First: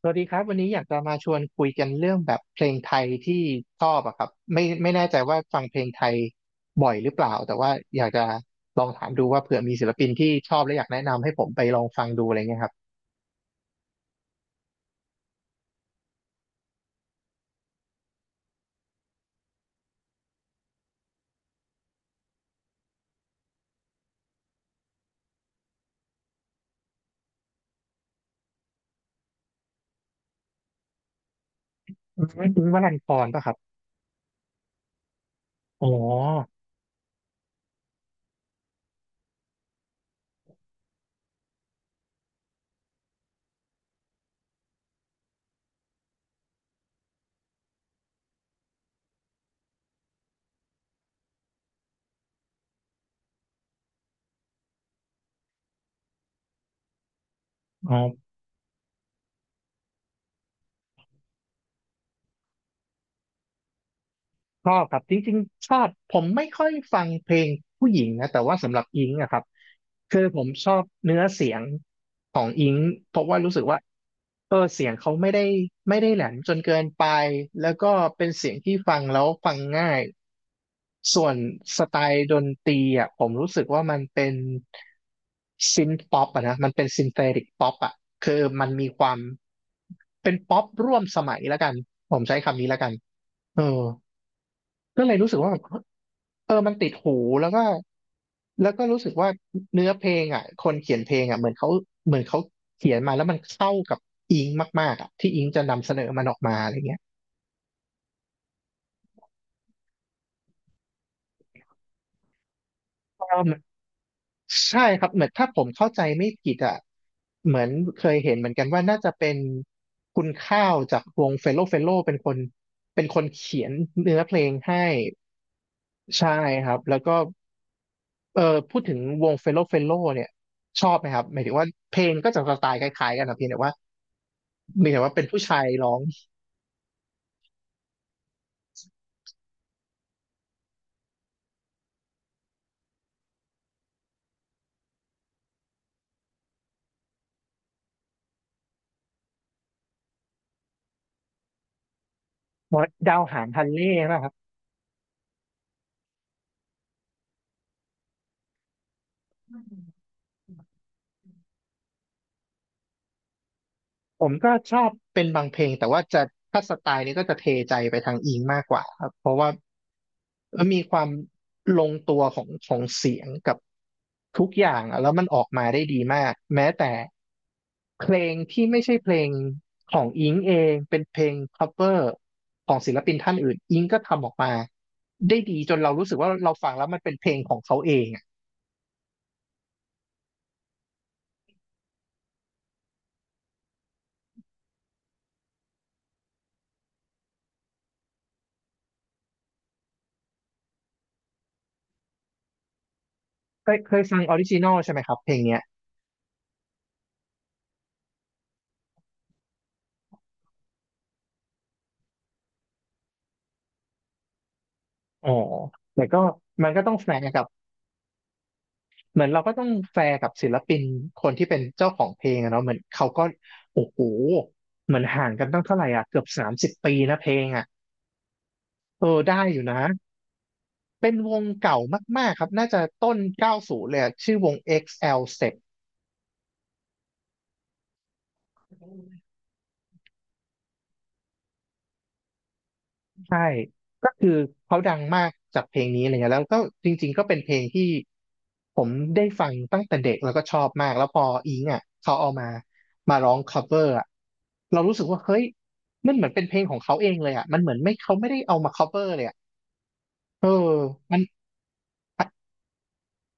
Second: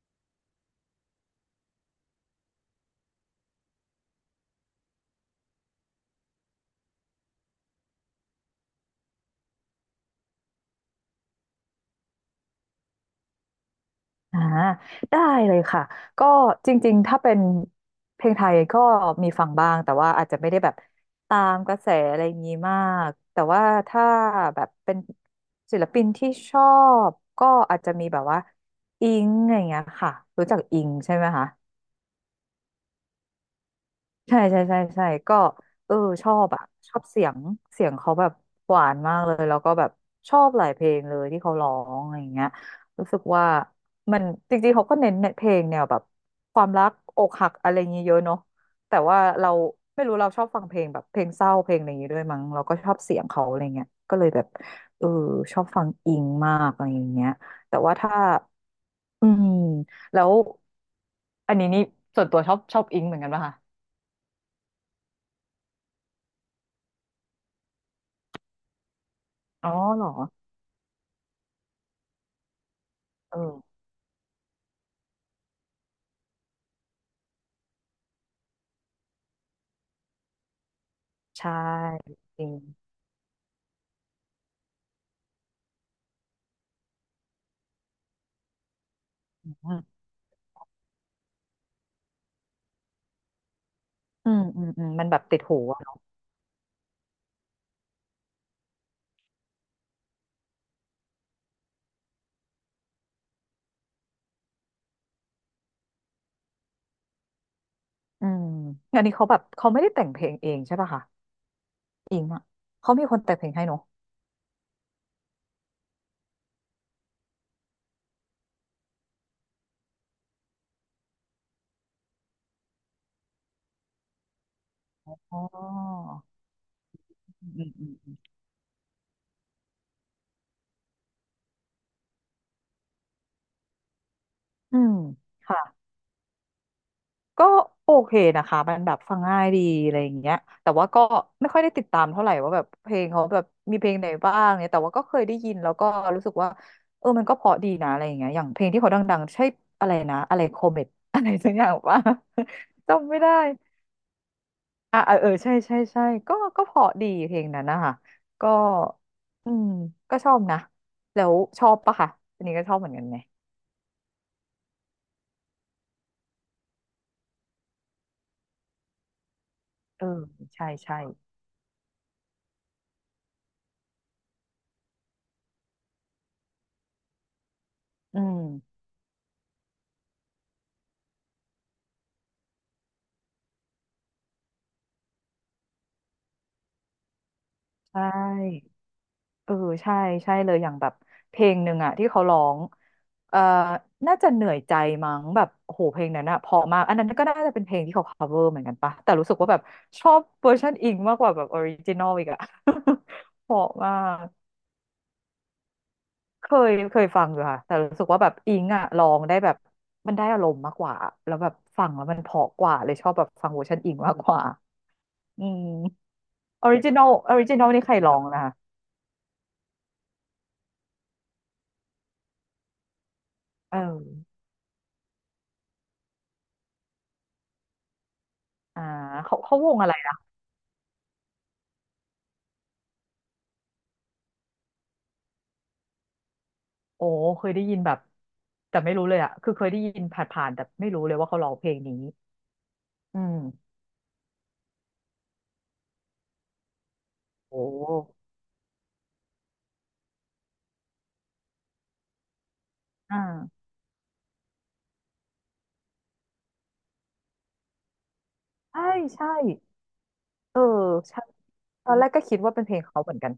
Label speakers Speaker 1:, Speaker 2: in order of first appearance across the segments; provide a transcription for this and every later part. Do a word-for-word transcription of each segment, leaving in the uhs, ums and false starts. Speaker 1: สวัสดีครับวันนี้อยากจะมาชวนคุยกันเรื่องแบบเพลงไทยที่ชอบอะครับไม่ไม่แน่ใจว่าฟังเพลงไทยบ่อยหรือเปล่าแต่ว่าอยากจะลองถามดูว่าเผื่อมีศิลปินที่ชอบและอยากแนะนำให้ผมไปลองฟังดูอะไรเงี้ยครับ
Speaker 2: อ่าได้เลยค่ะก็จริงๆถ้าเป็นเพลงไทยก็มีฟังบ้างแต่ว่าอาจจะไม่ได้แบบตามกระแสอะไรอย่างนี้มากแต่ว่าถ้าแบบเป็นศิลปินที่ชอบก็อาจจะมีแบบว่าอิงอะไรอย่างเงี้ยค่ะรู้จักอิงใช่ไหมคะ
Speaker 1: อืมคุณวรันธรป่ะครับ
Speaker 2: ใช่ใช่ใช่ใช่ก็
Speaker 1: อ๋อ
Speaker 2: เออชอบอะชอบเสียงเสียงเขาแบบหวานมากเลยแล้วก็แบบชอบหลายเพลงเลยที่เขาร้องอะไรอย่างเงี้ยรู้สึกว่ามันจริงๆเขาก็เน้นเพลงแนวแบบความรักอกหักอะไรอย่างเงี้ยเยอะเนาะแต่ว่าเราไม่รู้เราชอบฟังเพลงแบบเพลงเศร้าเพลงอะไรอย่างงี้ด้วยมั้งเราก็ชอบเสียงเขาอะไรเงี้ยก็เลยแบบเออชอบฟังอิงมากอะไรอย่างเงี้ยแต่
Speaker 1: อ๋
Speaker 2: ว่า
Speaker 1: อ
Speaker 2: ถ้าอืมแล้วอันนี้นี่ส่วนตัวชอบชอบอิงเหมือนกันป่ะคะ
Speaker 1: ชอบครับจริงๆชอบผมไม่ค่อยฟังเพลงผู้หญิงนะแต่ว่าสำหรับอิงอะครับ
Speaker 2: อ๋อเหรอ
Speaker 1: คือผมชอบเนื้อเสียงของอิงเพราะ
Speaker 2: เอ
Speaker 1: ว่ารู้สึก
Speaker 2: อ
Speaker 1: ว่าเออเสียงเขาไม่ได้ไม่ได้แหลมจนเกินไปแล้วก็เป็นเสียงที่ฟังแล้วฟังง่ายส่วน
Speaker 2: ใช่
Speaker 1: สไตล์ด
Speaker 2: จ
Speaker 1: น
Speaker 2: ริง
Speaker 1: ตรีอ่ะผมรู้สึกว่ามันเป็นซินป๊อปอะนะมันเป็นซินเทติกป๊อปอะคือมันมีความ
Speaker 2: อืม
Speaker 1: เป็นป๊อปร่วมสมัยแล้วกันผมใช้คำนี้แล้วกันเออ
Speaker 2: อืมอืม
Speaker 1: ก็
Speaker 2: มัน
Speaker 1: เล
Speaker 2: แบ
Speaker 1: ย
Speaker 2: บ
Speaker 1: รู้สึ
Speaker 2: ติ
Speaker 1: ก
Speaker 2: ด
Speaker 1: ว่า
Speaker 2: หู
Speaker 1: แบบ
Speaker 2: อะเนอะ
Speaker 1: เออมันติดหูแล้วก็แล้วก็รู้สึกว่าเนื้อเพลงอ่ะคนเขียนเพลงอ่ะเหมือนเขาเหมือนเขาเขียนมาแล้วมันเข้ากับอิงมากๆอ่ะที่อิงจะนำเสนอมันออกมาอะไรเงี้ย
Speaker 2: อืมอันนี้เขาแบบเขาไม่ได้แต่งเพลงเองใช่ป่ะคะอิงอะเขามีคนแต่งเพลงให้เนอะ
Speaker 1: ใช่ครับเหมือนถ้าผมเข้าใจไม่ผิดอ่ะเหมือนเคยเห็นเหมือนกันว่าน่าจะเป็นคุณข้าวจากวงเฟลโลเฟลโลเป็นคนเป็นคนเขียนเนื้อเพลงให้
Speaker 2: อ๋อ
Speaker 1: ใช่ครับแล้วก็
Speaker 2: อืมอืมอืม
Speaker 1: เออพูดถึงวงเฟลโลเฟลโลเนี่ยชอบไหมครับหมายถึงว่าเพลงก็จะสไตล์คล้ายๆกันนะเพียงแต่ว่า
Speaker 2: อื
Speaker 1: มี
Speaker 2: ม
Speaker 1: แต่ว่าเป็นผู้
Speaker 2: ค่ะ
Speaker 1: ชายร้อง
Speaker 2: ก็โอเคนะคะมันแบบฟังง่ายดีอะไรอย่างเงี้ยแต่ว่าก็ไม่ค่อยได้ติดตามเท่าไหร่ว่าแบบเพลงเขาแบบมีเพลงไหนบ้างเนี่ยแต่ว่าก็เคยได้ยินแล้วก็รู้สึกว่าเออมันก็เพราะดีนะอะไรอย่างเงี้ยอย่างเพลงที่เขาดังๆใช่อะไรนะอะไรโคเมตอะไรสักอย่างว่า จำ
Speaker 1: ดา
Speaker 2: ไม่
Speaker 1: ว
Speaker 2: ได้
Speaker 1: หางฮันเล่นะ
Speaker 2: อ่ะเออเออใช่ใช่ใช่ก็ก็เพราะดีเพลงนั้นนะคะก็อืมก็ชอบนะแล้วชอบปะคะอันนี้ก็ชอบเหมือนกันไหม
Speaker 1: ผมก็ชอบเป็นบางเพลงแต่ว่าจะถ้าสไตล์นี้ก็จะเทใจไปทางอิงมากกว่าครับเพราะว่า
Speaker 2: เออใช่
Speaker 1: มีค
Speaker 2: ใช่
Speaker 1: วามลงตัวของของเสียงกับทุกอย่างอะแล้วมันออกมาได้ดีมากแม้แต่เพล
Speaker 2: อื
Speaker 1: งที่
Speaker 2: ม
Speaker 1: ไม่ใช่เพลงของอิงเองเป็นเพลง cover ของศิลปินท่านอื่นอิงก็ทำออกมาได้ดีจนเรารู้สึกว่าเราฟังแล้วมันเป็นเพลงของเขาเอ
Speaker 2: ใช
Speaker 1: งอะ
Speaker 2: ่เออใช่ใช่เลยอย่างแบบเพลงหนึ่งอะที่เขาร้องเอ่อน่าจะเหนื่อยใจมั้งแบบโอ้โหเพลงนั้นอะเพราะมากอันนั้นก็น่าจะเป็นเพลงที่เขา cover เหมือนกันปะแต่รู้สึกว่าแบบชอบเวอร์ชันอิงมากกว่าแบบออริจินอลอีกอะ เพราะ
Speaker 1: เคย
Speaker 2: มา
Speaker 1: เคยฟัง
Speaker 2: ก
Speaker 1: ออริจินอลใช่ไหมครับเพลงเนี้ย
Speaker 2: เคยเคยฟังอยู่ค่ะแต่รู้สึกว่าแบบอิงอะร้องได้แบบมันได้อารมณ์มากกว่าแล้วแบบฟังแล้วมันเพราะกว่าเลยชอบแบบฟังเวอร์ชันอิงมากกว่า
Speaker 1: อ๋อ
Speaker 2: อืม
Speaker 1: แต่ก็
Speaker 2: อ
Speaker 1: มั
Speaker 2: อ
Speaker 1: น
Speaker 2: ริ
Speaker 1: ก็ต้
Speaker 2: จิ
Speaker 1: อง
Speaker 2: นอ
Speaker 1: แฝ
Speaker 2: ล
Speaker 1: ง
Speaker 2: ออ
Speaker 1: กั
Speaker 2: ริ
Speaker 1: บ
Speaker 2: จินอลนี่ใครร้องนะคะ
Speaker 1: เหมือนเราก็ต้องแฟร์กับศิลปินคนที่เป็นเจ้าของเพลงอะเนาะเหมือนเขาก็
Speaker 2: เอ
Speaker 1: โอ้โห
Speaker 2: อ
Speaker 1: เหมือนห่างกันตั้งเท่าไหร่อ่ะเกือบสามสิบปีนะเพลงอ่ะ
Speaker 2: อ่า
Speaker 1: เออได้
Speaker 2: เขา
Speaker 1: อ
Speaker 2: เขา
Speaker 1: ยู่
Speaker 2: ว
Speaker 1: นะ
Speaker 2: งอะไรนะ
Speaker 1: เป็นวงเก่ามากๆครับน่าจะต้นเก้าสูบเลยอะชื่อวง เอ็กซ์ แอล Step
Speaker 2: โอ้เคยได้ยินแบบแต่ไม่รู้เลยอะคือเคยได้ยินผ่านๆแต่ไม่รู้เลยว่าเขาร้องเพลงนี้อืม
Speaker 1: ใช่ ก็คือเขาดังมากจากเพลงนี้อะไรเงี้ยแล้วก็จริงๆก็เป็นเพลง
Speaker 2: โอ้
Speaker 1: ที่ผมได้ฟังตั้งแต่เด็กแล้วก็ชอบมากแล้วพออิงอ่ะเขาเอามา
Speaker 2: อ่
Speaker 1: มาร้อง
Speaker 2: า
Speaker 1: cover อ่ะเรารู้สึกว่าเฮ้ยมันเหมือนเป็นเพลงของเขาเองเลยอ่ะมันเหมือนไม่เขาไม่ได้เอามา
Speaker 2: ใช่
Speaker 1: cover เลย
Speaker 2: ใช่
Speaker 1: อ่ะเออ
Speaker 2: เออ
Speaker 1: มัน
Speaker 2: ใช่ตอนแรกก็คิดว่าเป็นเพลงเขาเหมือนกัน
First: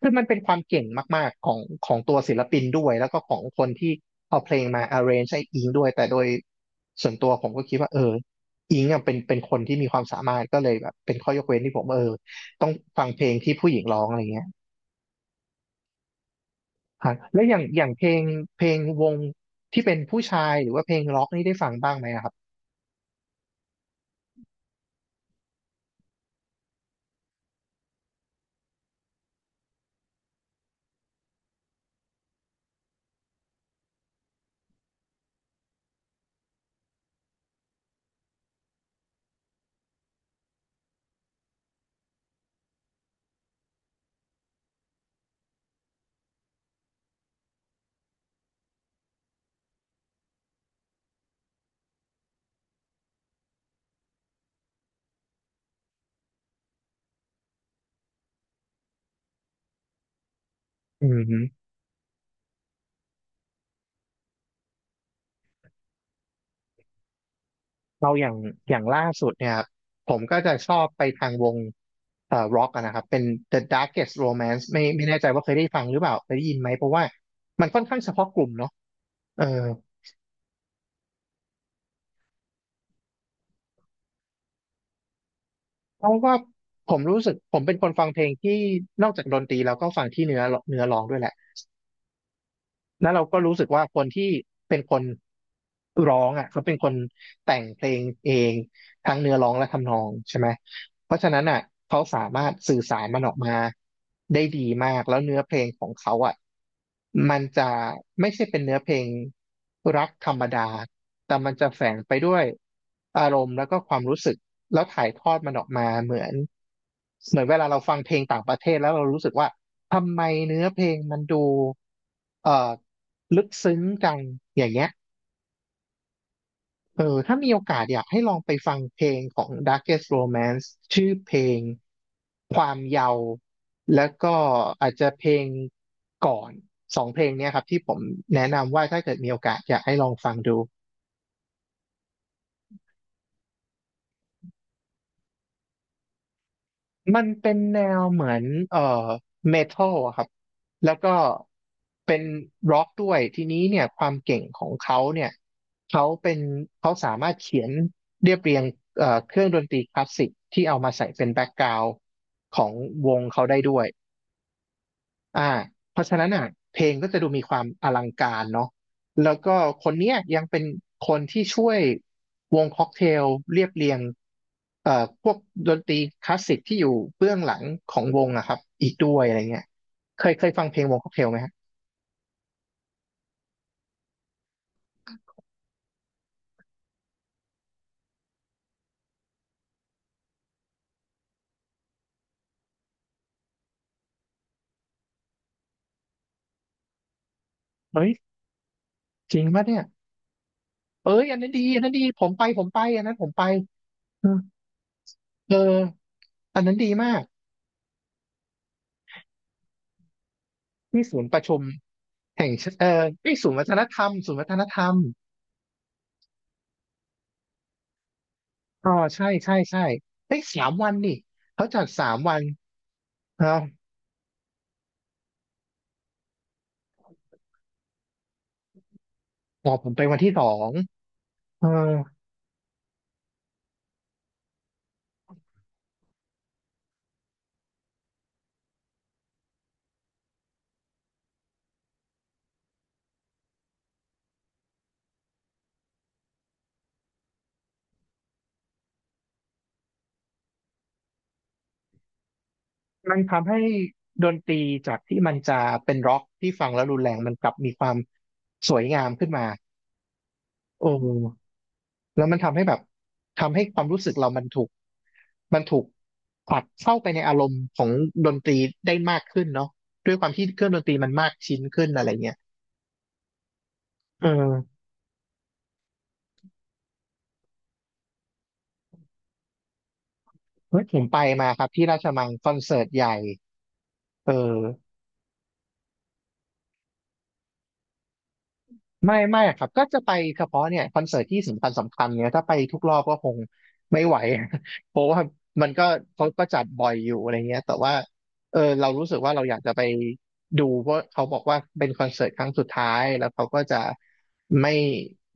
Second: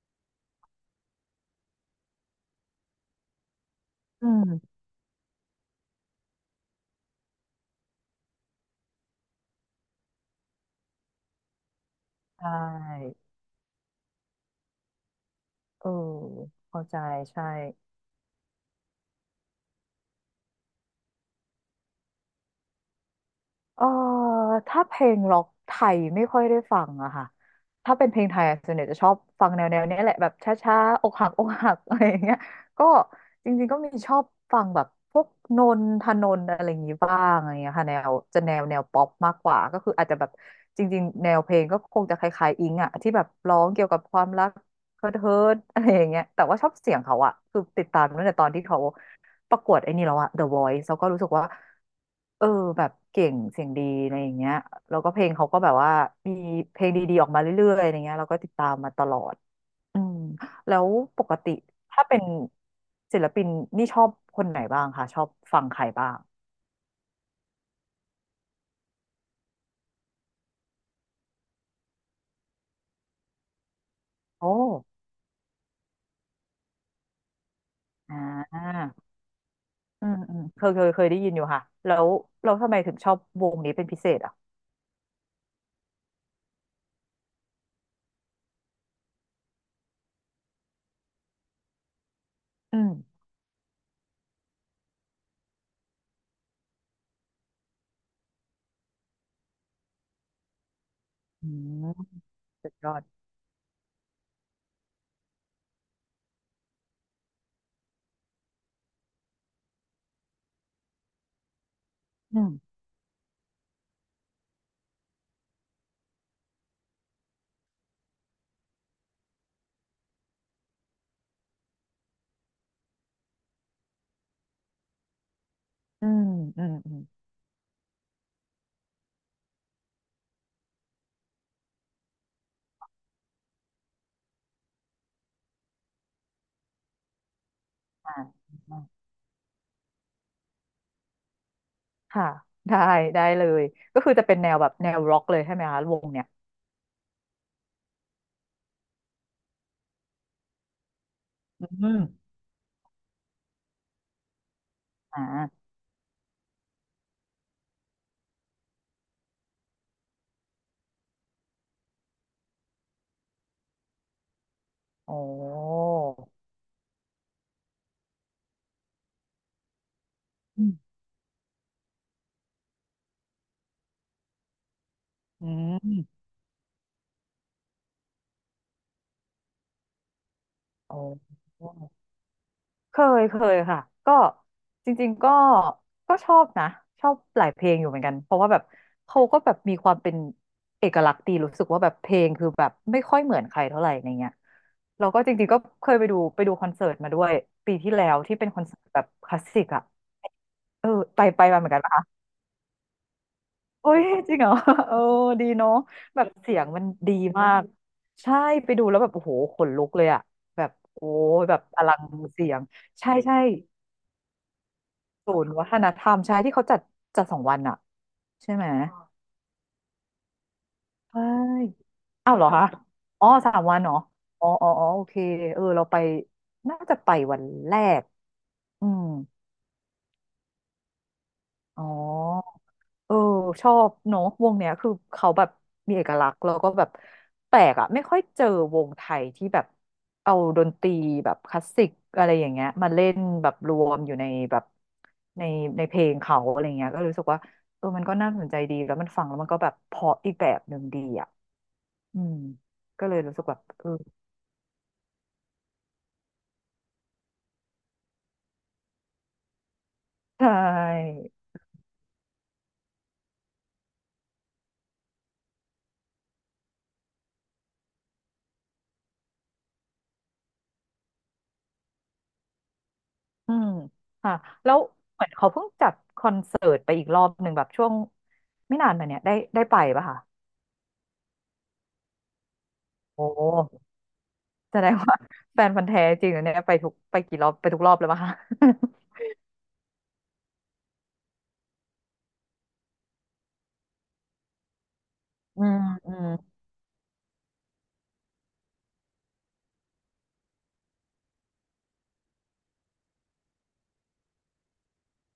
Speaker 1: คือมันเป็นความเก่งมากๆของของตัวศิลปินด้วยแล้วก็ของคนที่
Speaker 2: อื
Speaker 1: เอาเพลง
Speaker 2: ม
Speaker 1: มา arrange ให้อิงด้วยแต่โดยส่วนตัวผมก็คิดว่าเอออิงอ่ะเป็นเป็นคนที่มีความสามารถก็เลยแบบเป็นข้อยกเว้นที่ผมเออ
Speaker 2: ใช
Speaker 1: ต้องฟัง
Speaker 2: ่
Speaker 1: เพลงที่ผู้หญิงร้องอะไรเงี้ย
Speaker 2: เออเข้าใจ
Speaker 1: ฮะแล้
Speaker 2: ใช่
Speaker 1: วอย่างอย่างเพลงเพลงวงที่เป็นผู้ชายหรือว่าเพลงร็อกนี่ได้ฟังบ้างไหมอะครับ
Speaker 2: เอ่อถ้าเพลงร็อกไทยไม่ค่อยได้ฟังอะค่ะถ้าเป็นเพลงไทยอะส่วนใหญ่จะชอบฟังแนวแนวเนี้ยแหละแบบช้าๆอกหัก อกหักอะไรอย่างเงี้ยก็จริงๆก็มีชอบฟังแบบพวกนนทนนท์อะไรอย่างงี้บ้างอะไรเงี้ยค่ะแนวจะแนวแนวป๊อปมากกว่าก็คืออาจจะแบบจริงๆแนวเพลงก็คงจะคล้ายๆอิงอะที่แบบร้องเกี่ยวกับความรักเฮิร์ทเฮิร์ทอะไรอย่างเงี้ยแต่ว่าชอบเสียงเขาอะคือติดตามตั้งแต่ตอนที่เขา ประกวดไอ้นี่แล้วอะ The Voice แล้วก็รู้สึกว่าเออแบบเก่งเสียงดีอะไรอย่างเงี้ยแล้วก็เพลงเขาก็แบบว่ามีเพลงดีๆออกมาเรื่อยๆอะไรเงี้ยเราก็ติดตามมาตลอดอืมแล้ว
Speaker 1: อื
Speaker 2: ป
Speaker 1: ม
Speaker 2: กติถ้าเป็นศิลปินนี่ชอบคนไหนบ้างคะชอบฟังใครบ้าง
Speaker 1: เราอย่างอย่างล่าสุดเนี่ยครับผมก็จะชอบไปทางวงเอ่อร็อกนะครับเป็น The Darkest
Speaker 2: โอ้
Speaker 1: Romance ไม่ไม่แน่ใจว่าเคยได้ฟังหรือเปล่าเคยได้ยินไหมเพราะว่ามันค่อนข้างเฉ
Speaker 2: อ่
Speaker 1: พาะกลุ่มเนาะ
Speaker 2: า
Speaker 1: เออ
Speaker 2: อืมอืมเคยเคยเคยได้ยินอยู่ค่ะแล้วเราทำไมถึงชอบวงนี้เป็นพิเศษอ่ะ
Speaker 1: เพราะว่าผมรู้สึกผมเป็นคนฟังเพลงที่นอกจากดนตรีแล้วก็ฟังที่เนื้อเนื้อร้องด้วยแหละ
Speaker 2: อืม
Speaker 1: แล้วเราก็รู้สึกว่าคนที่เป็นคนร้องอ่ะเขาเป็นคนแต่งเพลงเองทั้งเนื้อร้องและทำนองใช่ไหมเพราะฉะนั้น
Speaker 2: อื
Speaker 1: อ่ะ
Speaker 2: ม
Speaker 1: เขาสามารถ
Speaker 2: สุด
Speaker 1: สื่อ
Speaker 2: ยอ
Speaker 1: สา
Speaker 2: ด
Speaker 1: รมันออกมาได้ดีมากแล้วเนื้อเพลงของเขาอ่ะมันจะไม่ใช่เป็นเนื้อเพลงรักธรรมดาแต่มันจะแฝงไปด้
Speaker 2: อื
Speaker 1: วย
Speaker 2: ม
Speaker 1: อารมณ์แล้วก็ความรู้สึกแล้วถ่ายทอดมันออกมาเหมือนเหมือนเวลาเราฟังเพลงต่างประเทศแล้วเรารู้สึกว่าทำไมเนื้อเพลงมันดูเอ่อ ลึกซึ้งกันอย่างเงี้ย
Speaker 2: อืมอืมอืม
Speaker 1: เออถ้ามีโอกาสอยากให้ลองไปฟังเพลงของ Darkest Romance ชื่อเพลงความเยาว์แล้วก็อาจจะเพลงก่อนสองเพลงเนี้ยครับที่ผม
Speaker 2: อ่
Speaker 1: แนะนำว่าถ้า
Speaker 2: า
Speaker 1: เกิดมีโอกาสอยากให้ลองฟังดู
Speaker 2: ค่ะได้ได้เลยก็คือจะเป็นแนวแบบแนวร็อกเลยใช่ไหมคะวงเนี่ย
Speaker 1: มันเป็นแนวเหมือนเอ่อเมทัลอะครับแล้วก็
Speaker 2: อืม
Speaker 1: เป็นร็อกด้วยทีนี้เนี่ยความเก่งของเขาเนี่ย
Speaker 2: อ่า
Speaker 1: เขาเป็นเขาสามารถเขียนเรียบเรียงเอ่อเครื่องดนตรีคลาสสิกที่เอามาใส่เป็นแบ็กกราวด์ของวงเขาได้ด้วย
Speaker 2: โอ้
Speaker 1: อ่าเพราะฉะนั้นอ่ะเพลงก็จะดูมีความอลังการเนาะแล้วก็คนเนี้ยยังเป็
Speaker 2: อื
Speaker 1: น
Speaker 2: ม
Speaker 1: คนที่ช่วยวงค็อกเทลเรียบเรียงเอ่อพวก
Speaker 2: อื
Speaker 1: ดนตรี
Speaker 2: ม
Speaker 1: คลาสสิกที่อยู่เบื้องหลังของวงอะครับอีกด้วยอะไรเงี้ยเคยเคยฟังเพลง
Speaker 2: โอ
Speaker 1: วงค็อกเทล
Speaker 2: ้
Speaker 1: ไหมฮะ
Speaker 2: เคยเคยค่ะก็จริงๆก็ก็ชอบนะชอบหลายเพลงอยู่เหมือนกันเพราะว่าแบบเขาก็แบบมีความเป็นเอกลักษณ์ดีรู้สึกว่าแบบเพลงคือแบบไม่ค่อยเหมือนใครเท่าไหร่ในเงี้ยเราก็จริงๆก็เคยไปดูไปดูคอนเสิร์ตมาด้วยปีที่
Speaker 1: เฮ้
Speaker 2: แล้
Speaker 1: ย
Speaker 2: วที่เป็นคอนเสิร์ตแบบค
Speaker 1: จ
Speaker 2: ลา
Speaker 1: ริ
Speaker 2: ส
Speaker 1: ง
Speaker 2: สิ
Speaker 1: ปะ
Speaker 2: ก
Speaker 1: เนี่ย
Speaker 2: อะเออ
Speaker 1: เอ้
Speaker 2: ไป
Speaker 1: ยอัน
Speaker 2: ไป
Speaker 1: นั้น
Speaker 2: มา
Speaker 1: ดี
Speaker 2: เหมือน
Speaker 1: อั
Speaker 2: กั
Speaker 1: น
Speaker 2: น
Speaker 1: นั้นดีผมไปผมไปอันนั้นผมไป
Speaker 2: โอ้ย
Speaker 1: เออ
Speaker 2: จริงเหรอ เออดี
Speaker 1: เออ
Speaker 2: เนาะแบบเสี
Speaker 1: อั
Speaker 2: ย
Speaker 1: น
Speaker 2: ง
Speaker 1: นั้น
Speaker 2: มัน
Speaker 1: ดีมา
Speaker 2: ดี
Speaker 1: ก
Speaker 2: มากใช่ไปดูแล้วแบบโอ้โหขนลุกเลยอะแบบ
Speaker 1: ที่
Speaker 2: โอ้
Speaker 1: ศูนย์ป
Speaker 2: ย
Speaker 1: ระ
Speaker 2: แบ
Speaker 1: ชุม
Speaker 2: บอลังเสี
Speaker 1: แห่ง
Speaker 2: ยง
Speaker 1: ชเอ่อ
Speaker 2: ใช่
Speaker 1: ที่
Speaker 2: ใช่
Speaker 1: ศูนย์วัฒนธรรมศูนย์วัฒนธรรม
Speaker 2: ศูนย์วัฒนธรรมใช่ที่เขาจัดจัดสองวันอะใช่ไหม
Speaker 1: อ๋อใช่ใช่ใช่เอ้ยสามวันนี่
Speaker 2: ใช
Speaker 1: เขาจั
Speaker 2: ่
Speaker 1: ดสาม
Speaker 2: อ้า
Speaker 1: วั
Speaker 2: วเห
Speaker 1: น
Speaker 2: รอคะอ๋อ
Speaker 1: เอ้า
Speaker 2: สามวันเหรออ๋ออ๋ออ๋อโอเคเออเราไปน่าจะไปวันแรกอืม
Speaker 1: อ๋อผมไปวันที่สองเออ
Speaker 2: อ๋อ เออชอบเนาะวงเนี้ยคือเขาแบบมีเอกลักษณ์แล้วก็แบบแปลกอะไม่ค่อยเจอวงไทยที่แบบเอาดนตรีแบบคลาสสิกอะไรอย่างเงี้ยมาเล่นแบบรวมอยู่ในแบบในในเพลงเขาอะไรเงี้ยก็รู้สึกว่าเออมันก็น่าสนใจดีแล้วมันฟังแล้วมันก็แบบเพราะอีกแบบหนึ่งดีอ่ะอืมก็เล
Speaker 1: มั
Speaker 2: ย
Speaker 1: น
Speaker 2: รู้สึก
Speaker 1: ทำ
Speaker 2: แบ
Speaker 1: ให้
Speaker 2: บเออ
Speaker 1: ดนตรีจากที่มันจะเป็นร็อกที่ฟังแล้วรุนแรงมันกลับมีความสวยงามขึ้นมา
Speaker 2: ใช
Speaker 1: โอ
Speaker 2: ่
Speaker 1: ้แล้วมันทำให้แบบทำให้ความรู้สึกเรามันถูกมันถูกผลักเข้าไปในอารมณ์ของดนตรีได้มากขึ้นเนาะด้วยความที่เครื่องดนตรีมันมากชิ้นขึ้นอะไรเงี้ย
Speaker 2: อืม
Speaker 1: เอ
Speaker 2: ค่ะแล้ว
Speaker 1: อ
Speaker 2: เหมือนเขาเพิ่งจัดคอนเสิร์ตไปอีกรอบหนึ่งแบบช่วงไม่นานมาเนี้ยได้ได้ไปปะคะ
Speaker 1: เฮ้ยผมไปมาครับที่ราชมังคอนเสิร์ตใหญ่
Speaker 2: โอ้
Speaker 1: เออ
Speaker 2: แสดงว่า แฟนพันธุ์แท้จริงเหรอเนี่ยไปทุกไปกี่รอบไปทุกรอบเลยปะคะ
Speaker 1: ไม่ ไม่ครับก็จะไปเฉพาะเนี่ยคอนเสิร์ตที่สำคัญสำคัญเนี่ยถ้าไปทุกรอบก็คงไม่ไหว เพราะว่า
Speaker 2: อื
Speaker 1: มัน
Speaker 2: ม
Speaker 1: ก็
Speaker 2: อื
Speaker 1: เขา
Speaker 2: ม
Speaker 1: ก็จัดบ่อยอยู่อะไรเงี้ยแต่ว่าเออเรารู้สึกว่าเราอยากจะไปดูเพราะเขาบอกว่าเป็นคอนเสิร์ตครั้งสุดท้ายแล้วเขาก็จะไม่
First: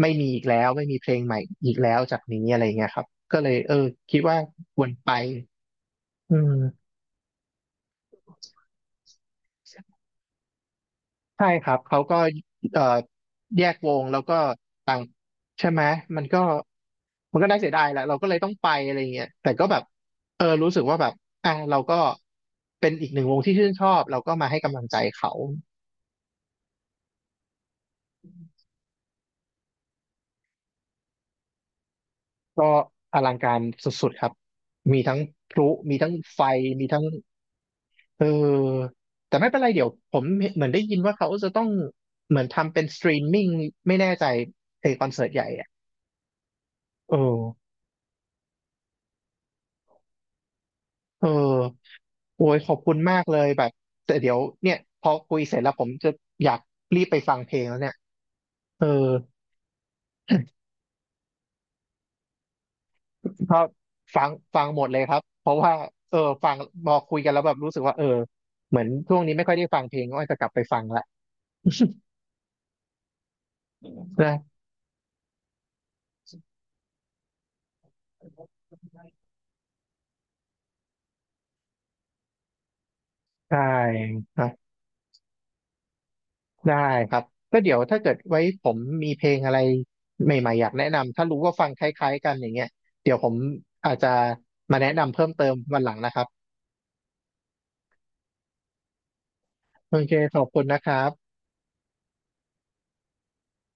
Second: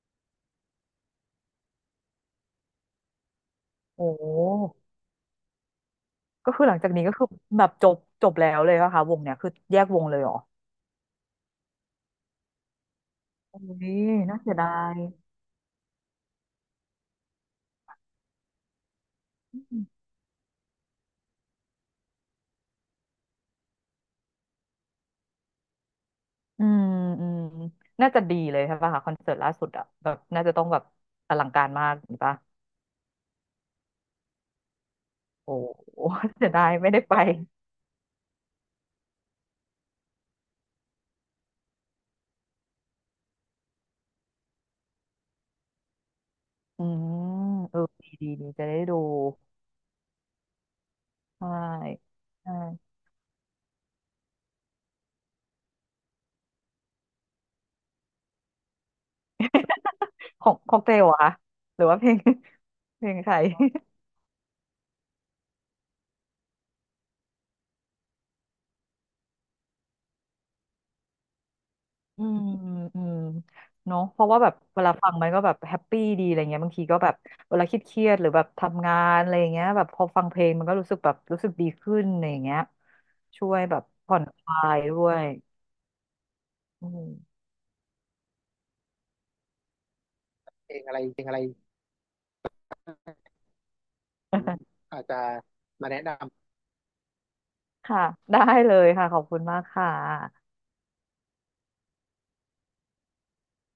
Speaker 1: ไม่มีอีกแล้วไม่มีเพลงใหม่อีกแล้วจากนี้อะไรเงี้ยครับก็เลยเออ
Speaker 2: โอ
Speaker 1: คิดว่า
Speaker 2: ้
Speaker 1: ควรไปอื
Speaker 2: ก็
Speaker 1: ม
Speaker 2: คือหลังจากนี้ก็คือแบบจบจบแล้วเลยป่ะคะวงเนี่ยคือแยกวงเลยเหรอ
Speaker 1: ใช่ครับเขาก็เอ่อ
Speaker 2: โอ้
Speaker 1: แยกว
Speaker 2: ย
Speaker 1: งแล้วก็
Speaker 2: น่าเสียดา
Speaker 1: ต่า
Speaker 2: ย
Speaker 1: งใช่ไหมมันก็มันก็น่าเสียดายแหละเราก็เลยต้องไปอะไรเงี้ยแต่ก็แบบเออรู้สึกว่าแบบอ่ะเราก็เป็นอีกหนึ่งวงที่ชื่นชอบเราก็มาให้กำลังใจเขา
Speaker 2: อืมอืมน่าจะดีเลยใช่ป่ะคะคอนเสิร์ตล่าสุดอะแบบน่าจะต้องแบบอลังการมากหช่อปะ
Speaker 1: ก็อลังการสุดๆครับมีทั้งพ
Speaker 2: โอ้
Speaker 1: ลุมี
Speaker 2: โห
Speaker 1: ทั้ง ไฟ
Speaker 2: เสียดาย
Speaker 1: มี
Speaker 2: ไม่ได้
Speaker 1: ทั้ง
Speaker 2: ไป
Speaker 1: เออแต่ไม่เป็นไรเดี๋ยวผมเหมือนได้ยินว่าเขาจะต้องเหมือนทำเป็นสตรีมมิ่งไม่แน่ใจไอคอนเสิร์ตใหญ่อ่ะ
Speaker 2: อืม
Speaker 1: เออ
Speaker 2: เออดีดีดีจะได้ดู
Speaker 1: เอ
Speaker 2: ใช่
Speaker 1: อโอ้
Speaker 2: ใช่
Speaker 1: ยขอบคุณมากเลยแบบแต่เดี๋ยวเนี่ยพอคุยเสร็จแล้วผมจะอยากรีบไปฟังเพลงแล้วเนี่ยเออ
Speaker 2: ของของเตลเหรอคะหรือว่าเพลง เพลงใคร
Speaker 1: เพราะฟังฟังหมดเลยครับเพราะว่าเออฟังพอคุยกันแล้วแบบรู้สึกว่าเออเหมือนช่วงนี้ไม่ค่อยได้ฟังเพลงก็จจะกลับไปฟังละ
Speaker 2: อืมอืม เนาะเพราะ
Speaker 1: นะ
Speaker 2: ว่าแบบเวลาฟังมันก็แบบแฮปปี้ดีอะไรเงี้ยบางทีก็แบบเวลาคิดเครียดๆหรือแบบทำงานอะไรอย่างเงี้ยแบบพอฟังเพลงมันก็รู้สึกแบบรู้สึกดีขึ้นอะไรอย่างเงี้ยช่ว
Speaker 1: ใช่
Speaker 2: ยแบบผ่อนค
Speaker 1: นะ
Speaker 2: ลายด้วยอื
Speaker 1: ได้ครับ
Speaker 2: ม
Speaker 1: ก็เดี๋ยวถ้าเกิดไว้ผมมีเพลงอะไรใหม่ๆอ
Speaker 2: เพ
Speaker 1: ยาก
Speaker 2: ลง
Speaker 1: แนะ
Speaker 2: อะไร
Speaker 1: นำ
Speaker 2: เพล
Speaker 1: ถ้า
Speaker 2: งอะ
Speaker 1: รู้
Speaker 2: ไร
Speaker 1: ว่าฟังคล้ายๆกันอย่างเงี้ยเดี๋ยวผมอาจจะมา แนะ
Speaker 2: อาจ
Speaker 1: นำ
Speaker 2: จะ
Speaker 1: เพิ่มเติมวันห
Speaker 2: มา
Speaker 1: ลัง
Speaker 2: แนะน
Speaker 1: นะครับ
Speaker 2: ำค่ะได้เลยค่ะขอบคุณมากค่ะ
Speaker 1: โอเค ขอบคุณนะครับ